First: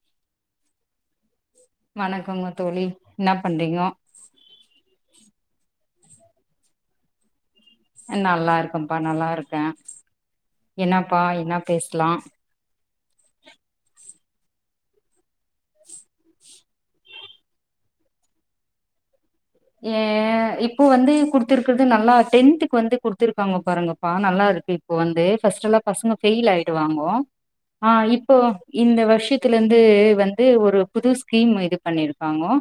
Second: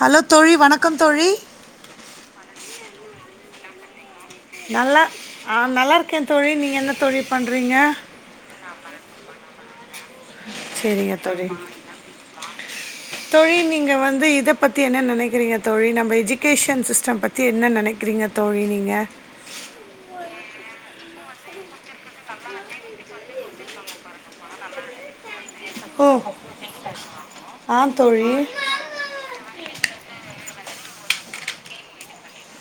hello தோழி வணக்கம் தோழி வணக்கங்க தோழி என்னா பண்றீங்கோ நல்லா ஆஹ் நல்லா இருக்கேன் தோழி நீ என்ன தோழி பண் நல்லா இருக்கேன்ப்பா நல்லா இருக்கேன் சரிங்க என்னப்பா என்ன பேசலாம் தோழி நீங்க வந்து இத பத்தி என்ன நெனைக்கிறீங்க தோழி நம்ம எஜுகேஷன் சிஸ்டம் பத்தி என்ன நெனைக்கிறீங்க தோழி நீங்க ஏன் இப்போ வந்து குடுடத்திருக்கிறது நல்லா டென்த்துக்கு வந்து குடுத்திருக்காங்க பாருங்கப்பா நல்லா இருக்கு இப்போ வந்து ஃபர்ஸ்ட் எல்லாம் ஓ பசங்க ஃபெயில் ஆயிடுவாங்கோ ஆ தோழி இப்போ இந்த வருஷத்துல இருந் வந்து வந்து ஒரு புது ஸ்கீம் இது பண்ணிருக்காங்கோ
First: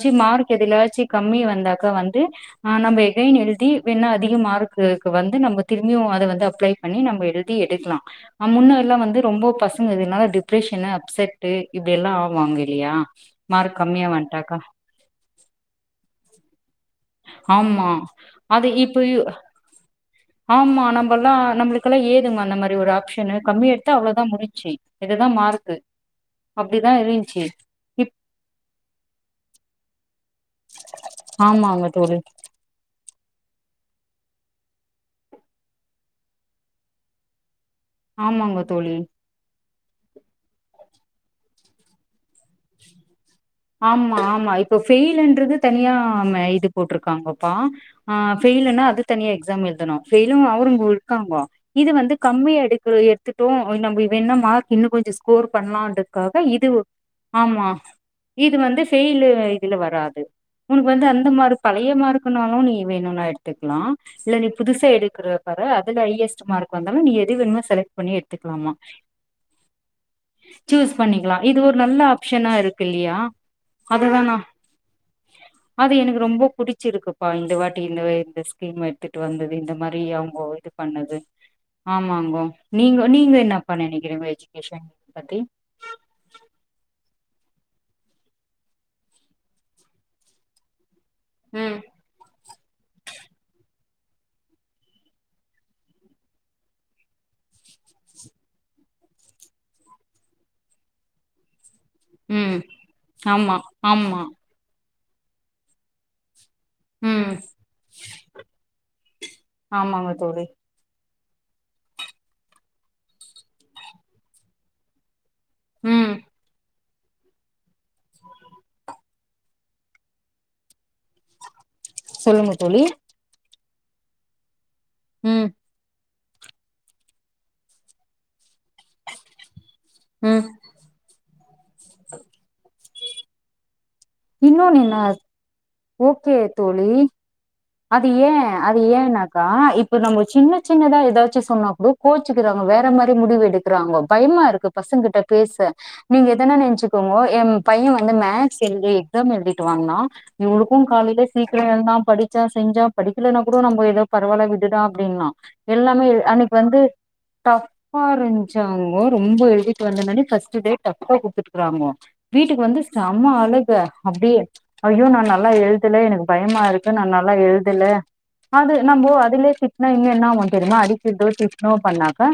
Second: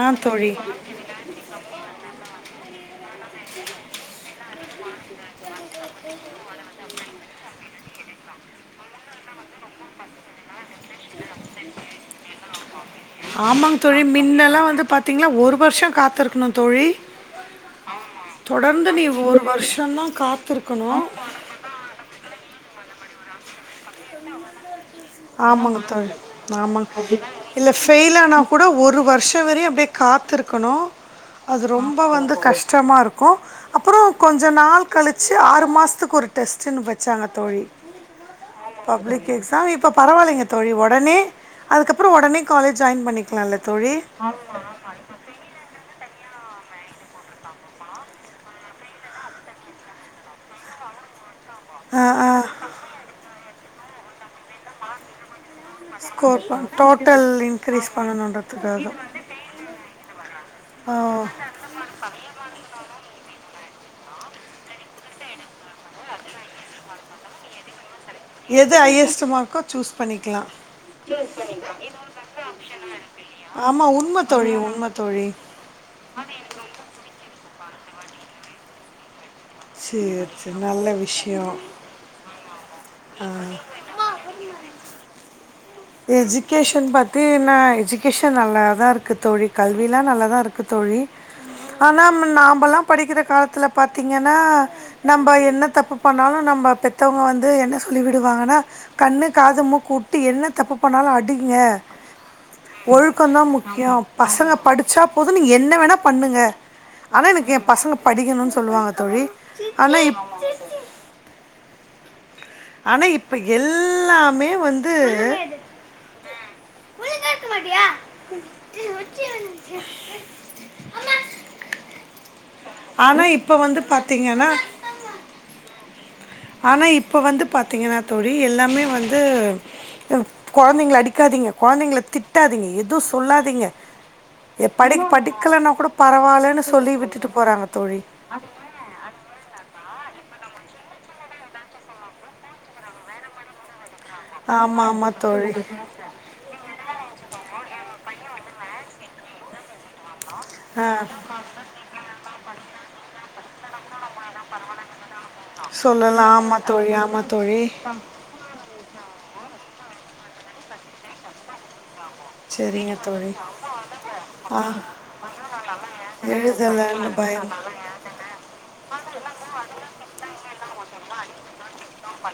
ஆ மார்க் தோழி எதுலாச்சு மே வந்தாக்கா வந்து ஆஹ் நம்ம இதயும் எழுதி வேண்னா அதிகமார்க்குக்கு வந்து நம்ம திரும்பியும் அத வந்து அப்ளை பண்ணி நம்ம எழுதி எடுக்கலாம் முன்ன எல்லாம் வந்து ரொம்ப பசங்கனால டிப்ரெஷன் அப்செட் இப்படி எல்லாம் ஆவாங்க இல்லையா மார்க் ஆமாங் தோழி கம்மியா மின் வந்ட்டாக்கா எல்லாம் வந்து பாத்தீங்கன்னா ஒரு வருஷம் காத்திருக் தோழி ஆமா அது தொடர்ந்து இப்ப நீ ஒரு வருஷம் தான் ஆமா நம்மல்லாம் நம்மளுக்கெல்லாம் ஏதுங்க அந்த மாதிரி அப்டி ஒரு ஆப்ஷன் கம்மியா எடுத்தா அவ்ளோான் முடிச்சி ஆமாங்க தோழி ஆமாங்க இருந்ச்சு இல்ல ஃபெயில் ஆனா கூட ஒரு வருஷம் வரையும் அப்டியே காத்துருக் கணும் அது ஆமாங்க ரொம்ப தோழி வந்து கஷ்டமா இருக்கும் அப்புறம் கொஞ்சம் நாள் கழிச்சி ஆறு மாசத்துக்கு ஒரு டெஸ்ட்டுன்னு வச்சாங்க தோழி ஆமாங்க தோழி த பரவாயில்ங்க தோழி உடனே அதுக்கப்பறம் உடனே காலேஜ் ஜாயின் பண்ணிக் ஆமா ஆமா இப்ப ஃபெயில் என்றது தனியா ஆமா இது போட்டிருக்காங்கப்பா ஃபெயலுனா அது தனியா எக்ஸாம் எழுதனும் பெஃயிலும் அவருங்க இருக்காங்ககோ இது ஆ வந்து ஆ கம்மியா எடுக்க எடுத்துட்டோம் நம்ப வேன்ன மார்க் இன்னும் கொஞ்சம் ஸ்கோர் பண்ணலாம்ன்றக்காக ஸ்கோர் பண் இது டோட்டல் ஆமா இன்க்ரீஸ் இது வந்து பண்ணணுன்றதுக்காக பெயிலு இதுல வராது உனக்கு ஓ வந்து அந்த மாரி பழைய மார்கனாலும் நீ வேணும்ன க்கலாம் இல்ல நீ புதுசா எடுக்கற பாரு அதுல ஹையஸ்ட் மார்க் வந்தாலும் நீ எது வேனும செலக் பண்ணி எடுத்துக்கலாமா எது ஹையஸ்ட் மார்க்கோ சூஸ் பண்ணிக்கலாம் சூஸ் பண்ணிக்கலாம் இது ஒரு நல்ல ஆப்ஷனா இருக்கு இல்லையா ஆமா உண்ம அததுதானா தோழி உண்ம தோழி அது எனக்கு ரொம்ப புடிச்சிருக்குப்பா இந்த வாட்டி இந்த இந்த ஸ்கீம் எடுத்து வந்தது இந்த மாரி சரி அவங்க சரி இது நல்ல பண்ணது விஷயம் ஆமாங்கோ நீங்க நீங்க என்ன பண்ண நினைக்கிறீங்க எஜுகேஷன் பத்தி எஜுகேஷன் பத்தி என்னா எஜு கேஷன் பத்தி நா எஜுகேஷன் நல்லாதான் இருக்கு தோழி கல்வி எல்லாம் நல்லாதான் இருக்கு தோழி ம் ஆனா நாம் நமல்லாம் படிக்கிற காலத்தில் பார்த்தீங்கன்னா நம்ப என்ன தப்பு பண்ணாலும் நம்ப பெத்தவங்க வந்து என்ன சொல்லி விடுவாங்கன்னா கண்ணு காது மூக்கு விட்டு என்ன தப்பு பண்ணாலும் அடிங்க ம் ஒழுக்கம் தான் ஆமா முக்கியம் ஆமா பசங்க படிச்சா பொது நீ என்ன வேணா பண்ணுங்க ஆனா ம் எனக்கு என் பசங்க படிக்கணும்னு சொல்லுவாங்க தோழி ஆனா ஆமாங்க இப் தோழி ஆனா இப்ப எல்லாமே வந்து உம் உ க [unintelligible] [unintelligible] ஆமா [unintelligible] சொல்லுங்க தோழி ஆனா இப்ப வந்து பார்த்தீங்கண்ணா உம் ஆனா இப்ப வந்து பார்த்தீங்கன்னா தோழி எல்லாமே வந்து ம் குழந்தைங்கள அடிக்காதீங்க குழந்தைங்க திட்டாதீங்க எதுவும் சொல்லாதீங்க ஏ இன்னொன்னு படி என்ன படிக்கலன்னா கூட ஓகே பரவாயில்லைன்னு சொல்லி தோழி விட்டுட்டு தோழி அது ஏன் அது ஏனாக்கா இப்ப நம்ம சின்ன சின்னதா ஏதாச்சு சொன்னா கூட கோச்சுக்குறாங்க வேற மாரி முடிவு எடுக்குறாங்க பயமா இருக்கு ஆமாம் பசங்கிட்ட ஆமாம் தோழி பேச நீங்க எதன நெனச்சுக்கோங்கோ என் பைய வந்து மேக்ஸ் இந்தி எக்ஸாம் எழுதிட்டு வாங்னா ஆ இவளுக்கும காலயில சீக்கிர எழுதான் படிச்சான் செஞ்சான் படி இல்ன கூட நம்ம எதப் பரவாயில்ல விடுடா அப்டின்னா எல்லாமே சொல்லலாம் அன்னக்கு ஆமாம் வந்து தோழி ஆமாம் தோழி டஃபா இருஞ்சா ரொம்ப எழுதிட்டு வந்தனே ஃபர்ஸ்ட் டேட் டஃப்பா குடுத்துட்டு இருக்கறாங்க வீட்டுக்கு வந்து சரிங்க செம தோழி அழுக அப்டியே ஆ ஐயோ நா நல்லா எழுதல எனக்கு பயமா இருக்கு நா எழுதலைன்னு நல்லா பயம் எழுதல அது நம்போ அதுலே திட்னா இன்னு என்னாவு தெரிமா அடிக்கதோ திட்னோ பண்ணாக்கா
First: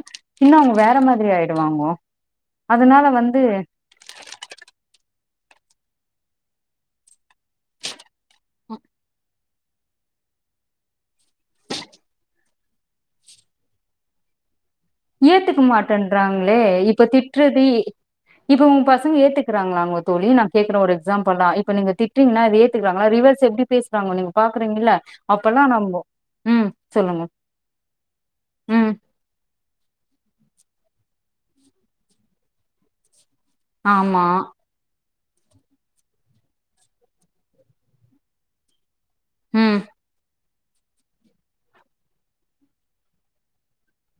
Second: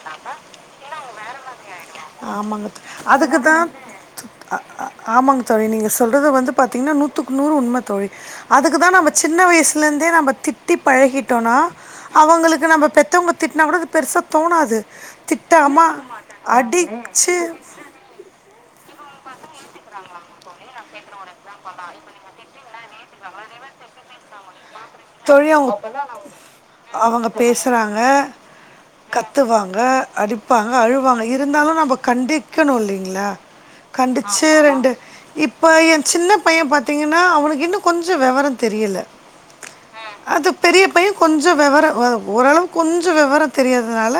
இன்னு அவங்க வேற மாதிரி ஆயிடுவாங்கோ ஆமாங்க தோ- அதனால அதுக்கு வந்து தான் து- ஆ- ஆமாங்க தோழி நீங்க சொல்றது வந்து பாத்தீங்கன்னா நூத்து நூறு உண்மை தோழி அதுக்குதா நம்ம சின்ன வயசு இப்பல்லந்தே நம்ப திட்டி பழகிட்டோனா அவங்களுக்கு நம்ம பெத்தவங்க திட்னா கூட அது பெருசா தோணாது ஏத்துக்க திட்டாமல் மாட்டேன்றாங்களே இப்ப அடித்து திட்றதி இப்ப உங் பஸ் து ஏத்துக்கறாங்களா தோழி நா கேக்குற ஒரு எக்ஸாம்புளா இப்ப நீங்க திட்றீங்கனா ஏத்துக்குறாங்களா ரிவர்ஸ் எப்டி பேசுறாங்க நீங்க பாக்குறீங்கல தோழி அப்பல்லா அவங்க நம்ப உம் சொல்லுங்க அவங்க உம் க அடிப்பாங்க அழுவாங்க இருந்தாலும் நம்ப கண்டிக்கணும் இல்லிங்களா ஆமா கண்டிச்சே ரெண்டு இப்ப என் சின்ன பையன் பாத்திங்கனா அவனுக்கு இன்னு கொஞ்ச வெவரம் தெரியல உம் அது பெரிய பையன் கொஞ்ச வெவர ஓரளவுக்கு கொஞ்ச வெவர தெரியாதனால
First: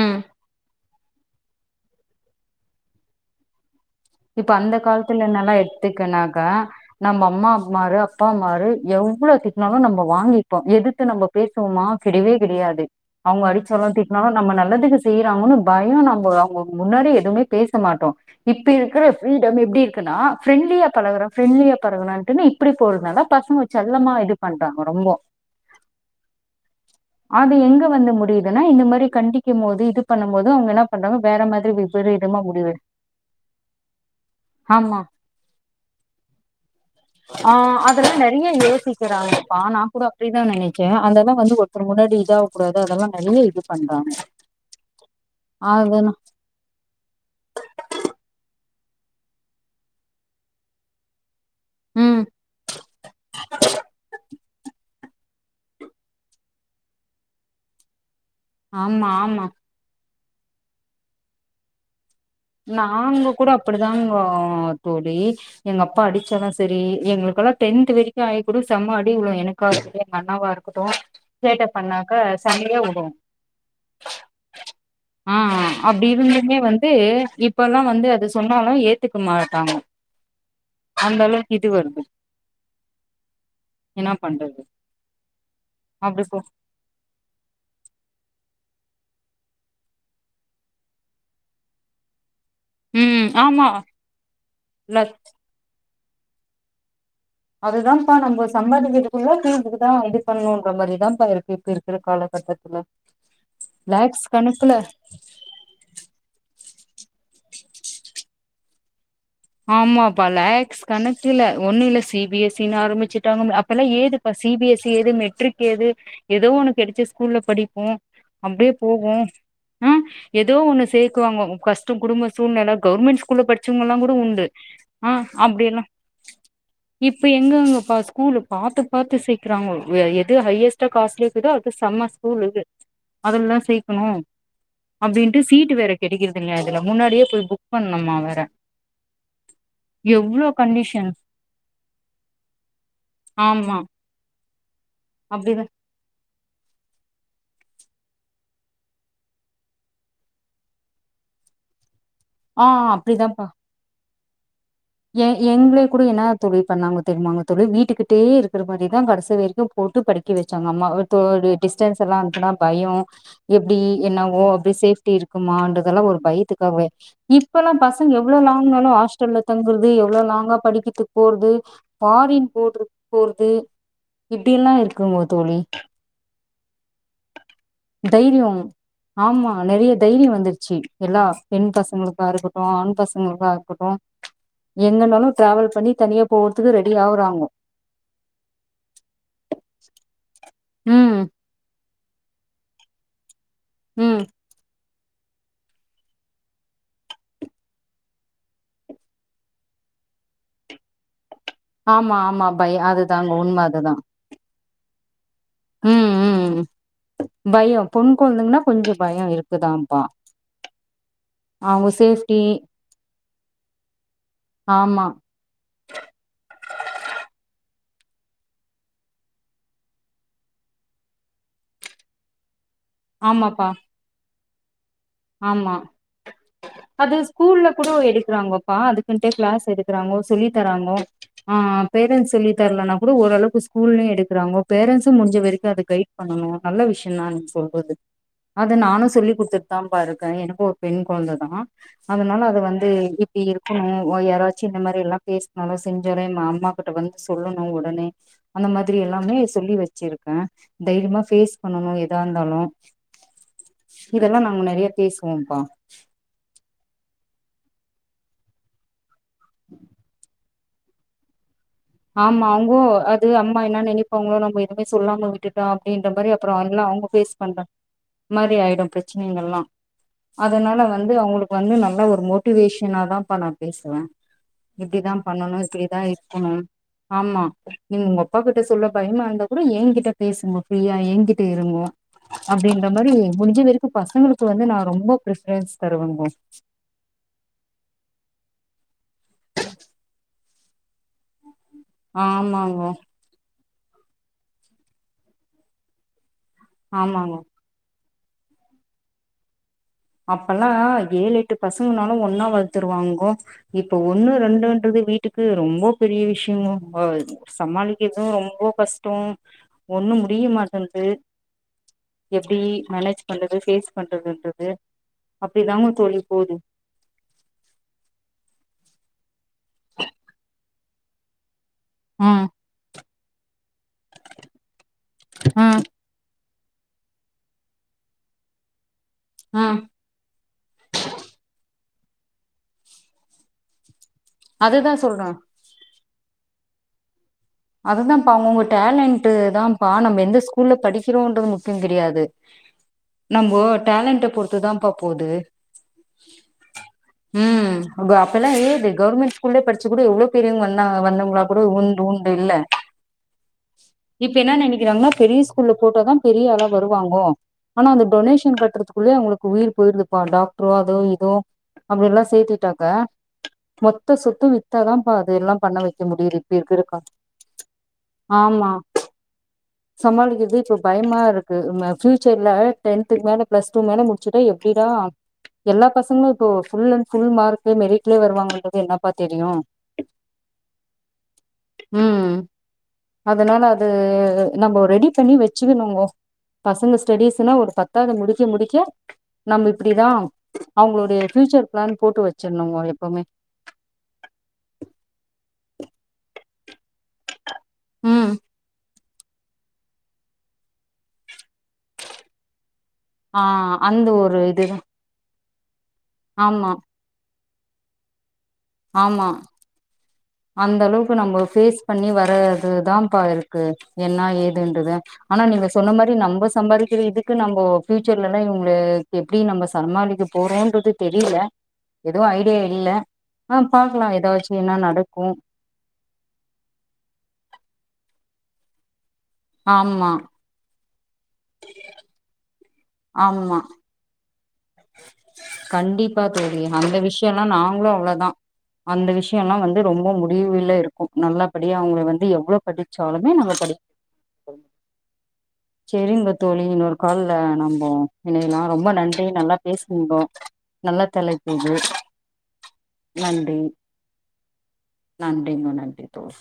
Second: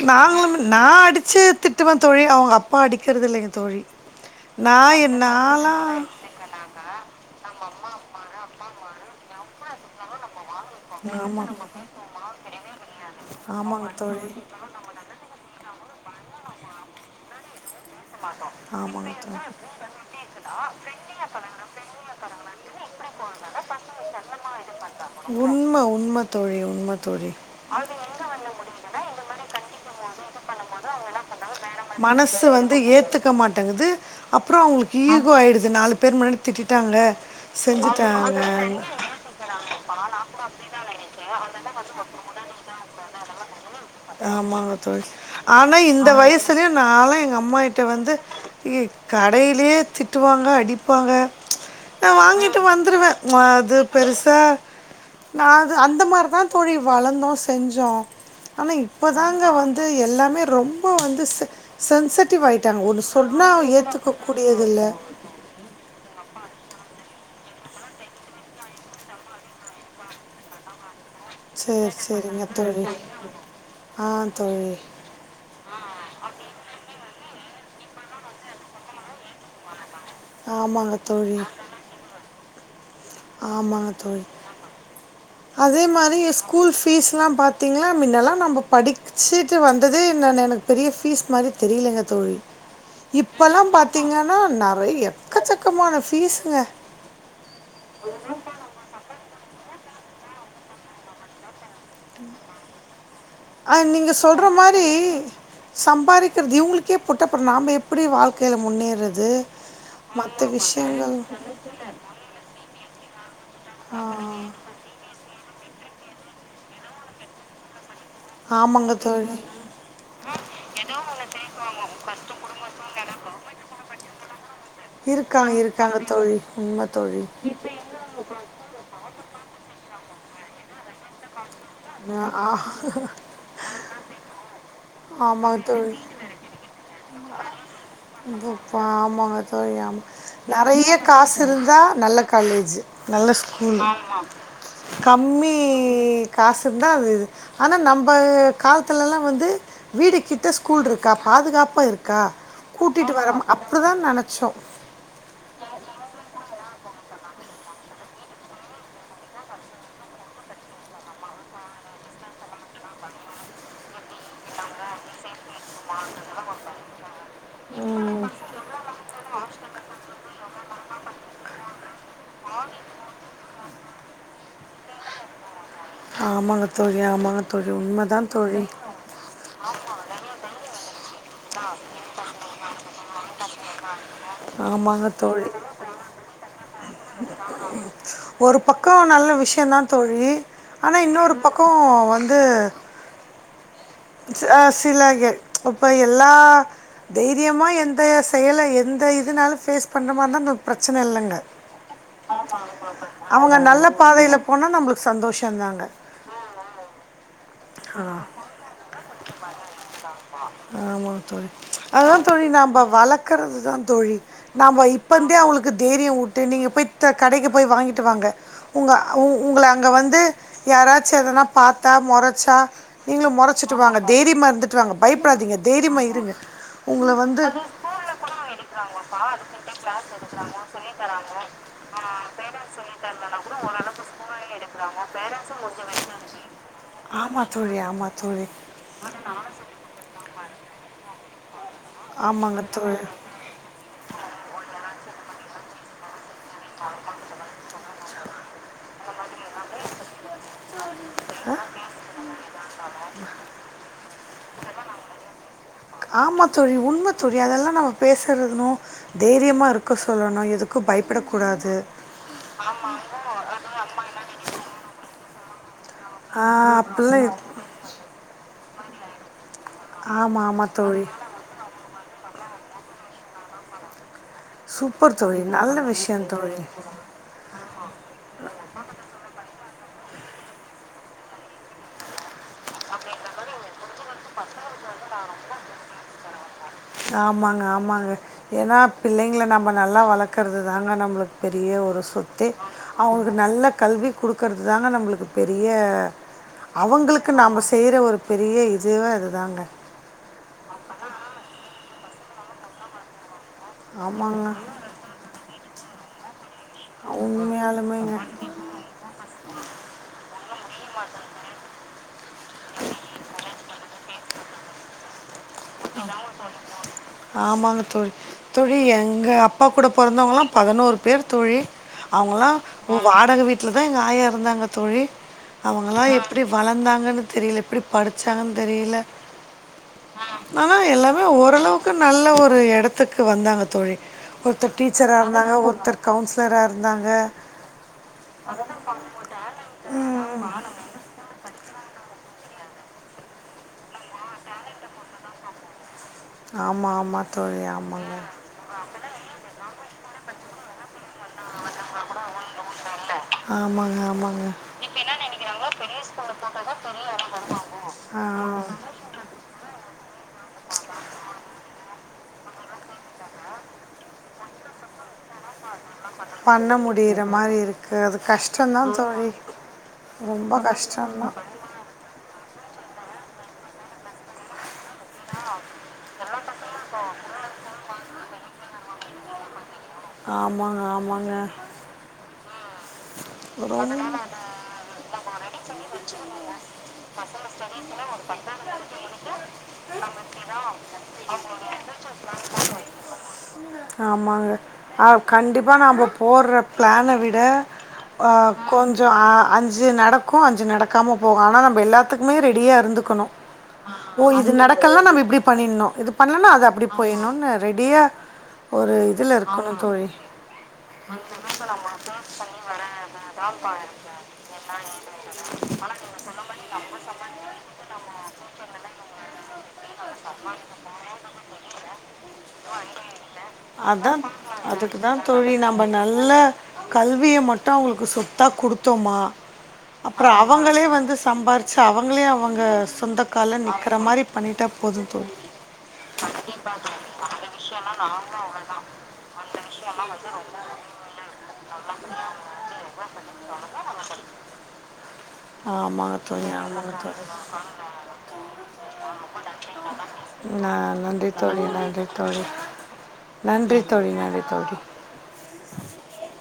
ம் நாங்களும் நா அடிச்சு திட்டுவ தோழி அவுங்க அப்பா அடிக்கிறதில்லங்க தோழி இப்ப அந்த நா என் காலத்துலனால நாலா எத்துக்கனாக்கா நம்ப அம்மா மாரு அப்பா மாரு எவ்ளோ திட்டனாலு நம்ப வாங்கி டோம் எதுத்து நம்ப பேசுவோமா கிடவே கிடையாது அவுங்க அடிச்சாலு ஆமாங்க திட்னாலு தோழி நம்ப நல்லதுக்கு செய்யறாங்கன்னு பயம் நம்ப அவுங்க முன்னாடி எதுவுமே பேச மாட்டோ இப் ப்பிருக்குற ஆமாங்க தோழி ஃப்பிரீடம் எப்டிருக்குன்னா ஃபிரண்டிலியா பழகொற ஃப்பிரன்டிலியா பழகொரன்ட்டு இப்டி போறதநால பசங்க செல்லமா இது பண்றாங்க ரொம்போ உண்மை உண்மை தோழி உண்மை தோழி அது எங்க வந்து முடியுதுனா இந்த மாரி கண்டிக்கும் போது இது பண்ணும்போது அவுங்க என்ன பண்றாங்க வேற மாரி மனசு வந்து ஏத்து ஆமா ஈகோ ஆயிடுது நாலு பேர் முன்னாடி திட்டிட்டாங்க ஆஹ் அதெல்லா நெறய செஞ்சுட்டாங்க யோசிக்கிறாங்கப்பா நா கூட அப்டிதா நெனிக்க அந்ததா வந்து ஒத்தரு முன்னாடி இதாவ கூடாது அதல்லா நறிய இது பண்றாங்க ஆமாங்க தோழி ஆனா இந்த அதுனா வயசுலயு நாலா எங்க அம்மாகிட்ட வந்து இ கடையிலயே திட்டுவாங்க அடிப்பாங்க நா ம் வாங்கிட்டு வந்துருவே நாஅது பெருசா நா அது அந்த மாரிதா தோழி வளந்தோ செஞ்சோ ஆனா ஆமா இப்பதாங்க ஆமா வந்து எல்லா மே ரொம்ப வந்து செ சென்சி நாங்க கூட அப்டிதாங்கோ கூடியதில்ல தோழி எங்க அப்பா அடிச்சாலு சரி எங்களுக்கெல்லா டென்த் வரைக்கு ஆயி கூட செம அடி விழு எனக்கா இருக்கட்டு எங்க அண்ணாவா இருக்கட்டு சேட்டை சரி பண்ணாக்க சரிங்க சரியா தோழி வுழு ஆ தோழி ஆஹ் அப்டி இருந்துமே வந்து இப்பல்லா வந்து அது சொன்னாலு ஏத்துக்க மாட்டாங்க ஆமாங்க அந்த தோழி அளவுக்கு இது வருது ஆமாங்க என்ன தோழி பண்றது அதே மாரி அப்டி போ ஸ்கூல் ஃபீஸ் எல்லாம் பாத்தீங்கன்னா மின்னல்லாம் நம்ம படிச்சுட்டு வந்ததே என் எனக்கு பெரிய ஃபீஸ் மாரி தெரியலங்க தோழி ம் இப்பல்லா ஆமா பாத்தீங்கன்னா இல்ல நெறைய் எக்கச்சக்கமான ஃபீ ஸ்ங்க அதுதான்ப்பா நம்ம சம்பாதிக்கிறது ஃபுல்லா தீந்துரு தா இது பண்ணணுன்ற மாரிதாம்ப்பா இருக்கு இருக்கிற காலகட்டத்துல அ நீங்க லேக்ஸ் சொல்ற கணக்குல மாரி சம்பாரிக்கிறது இவுங்களுக் கே போட்டா அப்றோ நாம எப்டி வாழ்க் கைல முன்னேற ஆமாப்பா லேக்ஸ் கணக்குல ஒண்ணும் இல்ல சி பி எஸ் சி னு ஆரம்பிச்சுட்டாங்க அப்ப எல்லா ஆ, ஏதுப்பா சி பி எஸ் சி ஏது மெட்ரிக் ஏது ஏதோ ஒண்ணு கெடச்ச ஸ்கூல்ல படிப்போ அப்டியே ஆமாங்க போகு தோழி ஆஹ் ஏதோ ஒண்ணு சேக்குவாங்க கஷ்டோ குடும்ப சூழ்நிலை கவுர்மெண்ட் ஸ்கூல்ல படிச்சவங்கல்லா கூட உண்டு ஆ இருக்காங்க அப்டி எல்லா இருக்காங்க தோழி உண்மை இப்ப தோழி எங்கங்கப்பா ஸ்கூல் பாத்து பாத்து சேக்குறாங்கோ எது ஹையஸ் ட்டா காஸ்ட்லியா இருக்குதோ அது செம்ம ஸ்கூலு ஆ, அதுலதா சேக்கணு அப்டின்ட்டு ஆமாங்க சீட்டு வேற தோழி கெடைக்கறதில்லையா இதுல முன்னாடியே போய் புக் பண்ணனுமா வேற இப்போ ஆமாங்க தோழி ஆமா எவ்ளோ நெறைய கண்டிஷன் காசு இருந்தா நல்ல காலேஜு நல்ல ஆமா ஸ்கூலு கம்மி அப்டிதா [unintelligible] காசு இருந்தா அது இது ஆனா நம்ப காலத்துலலா வந்து வீடு கிட்ட ஸ்கூல் இருக்கா பாதுகாப்பாக இரு க்கா ஆ கூட்டிட்டு வர அப்டிதாப்பா அப்டிதா நனக் [unintelligible] எ எங்களே கூட என்ன தோழி பண்ணாங்க தெரியுமாங்க தோழி வீட்டுக்கிட்டே இருக்கிற மாரிதான் கடைச வரைக்கும் போட்டு படிக்க வச்சாங்க அம்மா டிஸ்டன்ஸ் எல்லாம் வந்தன்னா பயம் எப்படி என்னோ அப்படி சேஃப்டி இரு இரும்மா என்றதுதெல்லாம் ஒரு பயத்துக்காகவே இப்பல்லாம் பசங்க எவ்வளவு லாங்கனாலும் ஹாஸ்டல ங்கிறது எவ்வளவு லாங்கா படிக்குறதுக்கு போறது பாரின் போட்ரு போறது இப்பட எல்லாம் இருக்கும்கா தோழி ஆமாங்க தோழி ஆமாங்க தோழி உண்மைதான் தைரியம் தோழி ஆமா நிறைய தைரியம் வந்துருச்சு எல்லா பெண் பசங்களுக்க இருக்க டும் ஆண் பசங்களுக்க இருக்கட்டும் ஆமாங்க எங்கனாலும் தோழி டிராவல் பண்ணி தனியா போறதுக்கு ரெடி ஆவுறாங்கோ ஒரு பக்கம் நல்ல விஷயம்தான் தோழி ஆனா ம் இன்னொரு பக்கம் வந்து ம் சில இப்போ எல்லா தைரியமா எந்த செயல எந்த இதுனாலும் ஃபேஸ் பண்ற மாரினா இந்த பிரச்சனை இல்லைங்க ஆமா ஆமா பை அதுதாங்க உண்மை நல்ல அதுதான் பாதையில போனா நம்மளுக்கு சந்தோஷம் உம் உம் பயம் பொண் குழந்தை ங்கன்னா கொஞ்ச ஆமா தோழி அவங்க அததுதான் சேஃப்டி தோழி நாப வளர்க்கறதுதான் தோழி நாப ஆமா இப்பந்தே அவங்களுக்கு தைரியம் வு ட்டு நீங்க போய் கடைக்கு போய் வாங்கிட்டு வாங்க உங்க உங்கள அங்க வந்து யாராச்சும் எதனா பார்த்தா முறச்சா நீங்க மோறச் ஆமாப்பா சுடுவாங்க தைரியமா இருந்துட் ஆமா உங்கள அது வந்து ஸ்கூல்ல கூட எடுக்கறாங்கோப்பா அதுக்குன்டே கிளாஸ் எடுக்கிறாங்கோ சொல்லி தராங்கோ ஆஹ் பேரண்டட்ஸ் சொல்லி தரலனா கூட ஓரளவுக்கு ஸ்கூல்லயும் எடுக்கிறாங்கோ பேரண்ட்ஸும் முடிஞ்ச வரைக்கும் அதை கைட் பண்ணணும் நல்ல விஷயம் தான் ஆமா நீங்க தோழி சொல்றது ஆமா தோழி அது நானும் சொல்லி கொடுத்து தான் பா இருக்க எனக்கு ஒரு பெண் குழந்தைதா அதனால அத ஆமாங்க வந்து தோழி இப்படி இருக்கணும் யாராச்சி இந்த மாரி எல்லாம் பேச நல்லா செஞ்சரேன் அம்மா கிட்ட வந்து சொல்லணும் உடனே அந்த மாரி திரி எல்லாமே சொல்லி வெச்சி இருக்க தைரியமா ஃபேஸ் பண்ணனும் எத இருந்தாலும் இதலா நிறைய பேசுவோம்ப்பா ஆமா தோழி உண்மைத்தோழி அதெல்லாம் நம்ம பேசுறதுனும் தைரியமா இருக்க சொல்லணும் இதுக் க்கு பயப்படக்கூடாது ஆமா அவங்கோ அது அம்மா என்ன நினை அவங்கள நம்ம எதுவுமே சொல்லாம விட்டுடம் அப்படின்ற மாரி ஆ, அப்புறம் அதல்லாம் அவங்க அப்படிலாம் ஃபேஸ் இரு- பண்ற மாரி ஆயிடும் பிரச்சனைகள்லாம் ஆமாம் ஆமாம் அதுனால தோழி வந்து அவங்களுக்கு வந்து நல்லா ஒரு மோட் மோட்டிவேஷ்னா தான் பா நா பேசுவேன் சூப்பர் தோழி நல்ல விஷயம் இருக்கணு தோழி ஆமா நீங்க உங்க அப்பா கிட்ட சொல்ல பயமாருந் கூட என்கிட்ட பேசுங்க பிரீயா என்கிட்ட இருங்கோ அப்படின்ற மாரி முடிஞ்ச வரை தருவேங்கோ ஆமாங்க ஆமாங்க ஏன்னா பிள்ளைங்கள நம்ம நல்லா வளர்க்கறது தாங்க நம் ளுக்கு பெரிய ஒரு சொத்தே ஆமாங்கோ அவங்களுக்கு நல்ல கல்வி குடுக்குறது தாங்க நம்மளுக்கு பெரிய அவங்களுக்கு ஆமாங்கோ நாம செய்யற ஒரு பெரிய இதுவே இதுதாங்க அப்பல்லாம் ஏழு எட்டு பசங்கனாலும் ஒன்னா வளத்துருவாங்கோ இப்ப ஒன்னு ஆமாங்க ரெண்டுன்றது வீட்டுக்கு ரொம்போ பெரிய விஷ் உண்மையாலுமேங்க சமாளிக்கதும் ரொம்ப கஷ்டம் ஒண்ணும் முடிய மாட்டேந்து எப்படி மேனேஜ் பண்றது பேஸ் பண்றது [unintelligible] ஆமாங்க தேழி தோழி எங்கப் அப்பா கூட பிறந்தவங்கலாம் பதினோரு பேர்த்தோழி ம் அவங்கல்லாம் உ வாடக வீட் இ தான் எங்க ஆயா இருந்தாங்க தோழி ம் அவங்கலம் எப் எப்படி வளர்ந்தாங்கன்னு தெரியல எப்படி படிச்சாங்கன்னு தெரியல ஆஹ் எல்லாமே ஓரளவு உக்க நல்ல ஒரு இடத்துக்கு வந்தாங்க தோழி ஒருத்தர் அதுதா டீச்சரா சொல்றே இருந்தாங்க ஒருத்தர் கவுன்சிலரா இருந்தாங்க அதுதான்ப்பா அவங்கவுங்க டேலண்ட் தான்ப்பா நம்ம எந்த ஸ்கூல்ல படிக்கிறோம்ன்றது முக்கியம் கெடையாது நம்ம டேலண்ட பொறுத்துதான் பா போது ஆமாம் ஆமாம் தோழி ஹம் ஆமாங்க அப்பெல்லாம் ஏது கவர்மெண்ட் ஸ்கூல்லே படிச்ச கூட எவ்ளோ பெரியவங்க வந்தாங்க வந்தவங்க கூட உண்டு உண் இல்ல ஆமாங்க இப்ப ஆமாங்க என்ன நினைக்குறங்னா பெரிய ஸ்கூல்ல போட்டா பெரியாளா வருவாங்க ஆனா அந்த ஆ, டொனேஷ் கட்றதுகுள்ளயே உயிர் போயிருதுபா டாக்ரோ அதோ இதோ சேத்திட்டாக்க மொத்த சொத்து வித்தாதான் ப்ப அது எல்லாம் பண்ண வைக்க முடியுது இப்ப பண்ண இருக்கு இருக்கா முடியிற மாதிரி இருக்குது அது கஷ்டம தான் தோழி ரொம்ப சமாளிக்கிறது இப்ப கஷ்ட தான் டென்த்து மேல பிள டூ மேல முடிச்ச எப் அப்புடி தா எல்லா பசங்களும் இப்போ புல் அண்ட் புல் மார்க் மெரிட்லயே வருவாங்க என்னப்பா தெரியும் ஆமாங்க ஆமாங்க உம் அதனால அது நம்ம ரெடி பண்ணி நம்ம ரெடி பண்ணி வச்சுக்கணுங்கோ வச்சுக்கணுங்கோ பசங்க ஸ்டிஸ்ன்னா ஒரு பத்தாவது முடிக்க முடிக்க நம்ம இப்படிதான் அவங்களுடைய ஃபியூச்சர் அவங்களுோடைய ஃப்யூச்சர் போட்டு பிளான் வச்சிருணுங்க போட்டு எப்பவுமே வச்சிடணுங்கோ எப்பவுமே ஆமாங்க கண்டிப்பா ந போடுற பிளான விட ம் அஹ் கொ சே அஞ்சு நடக்கும் அஞ்சு நடக்காம போகு ஆனா நம்ம எல்லாத்துக்குமே ரெடியா இருந்துக்கணும் ஆ அந்த ஓ ஒரு இது இதுதா நடக்கலன்னா நம்ம இப்படி பண்ணிண்ணோ இது பண்ணலன்னா அது ஆமா அப்படி போய்ணும்னு ரெடியா ஒரு ஆமா இதுல இருக்கணும் தோழி அந்த அளவுக்கு நம்ம பேஸ் பண்ணி வர் தான் இருக்கு என்ன ஏதுன்றது ஆனா நீங்க சொன்ன மாதிரி நம்ம சம்பாதிக்கிற இதுக்கு நம்ம பியூச்சர் இல்லன்னா இவங்களுக்கு எப்படி நம்ம சமாளிக்க போறோன்றது தெரியில எதுவும் ஐடியா இல்ல ஆஹ் பாக்கலாம் அதான் ஏதாச்சும் என்ன அதுக்கு நடக் தான் தோழி நம்ம நல்ல கல்விய மட்டும் அவங்களுக்கு சொத்தா கொடுத்தோமா ஆமா அப்பறம் அவங்களே வந்து சம்பாிச்சு அவங்களே அவங்க ஆமா சொந்தக்கால்ல நற்கிற மாரி கண்டிப்பா தோழி அந்த விஷயம் விஷயம்ல்லாம் நாங்களும் அவ்வளவுதான் அந்த விஷயம் எல்லாம் வந்து ரொம்ப முடிவுல இருக்கும் நல்லபடி அவங்க வந்து எவ்வளவு படிச்சாலுமே நல்ல படி ஆமாங்க செரிங்க தோழி ஆமாங்க இன்னொரு தோழி காலல நம்ம இணையலாம் ரொம்ப நன்றி நல்லா பேசுவோம் ந- நல்லா நன்றி தலைகப்பு தோழி இது நன்றி தோழி நன்றி தோழி நன்றி தோழி நன்றிமா நன்றி தோழி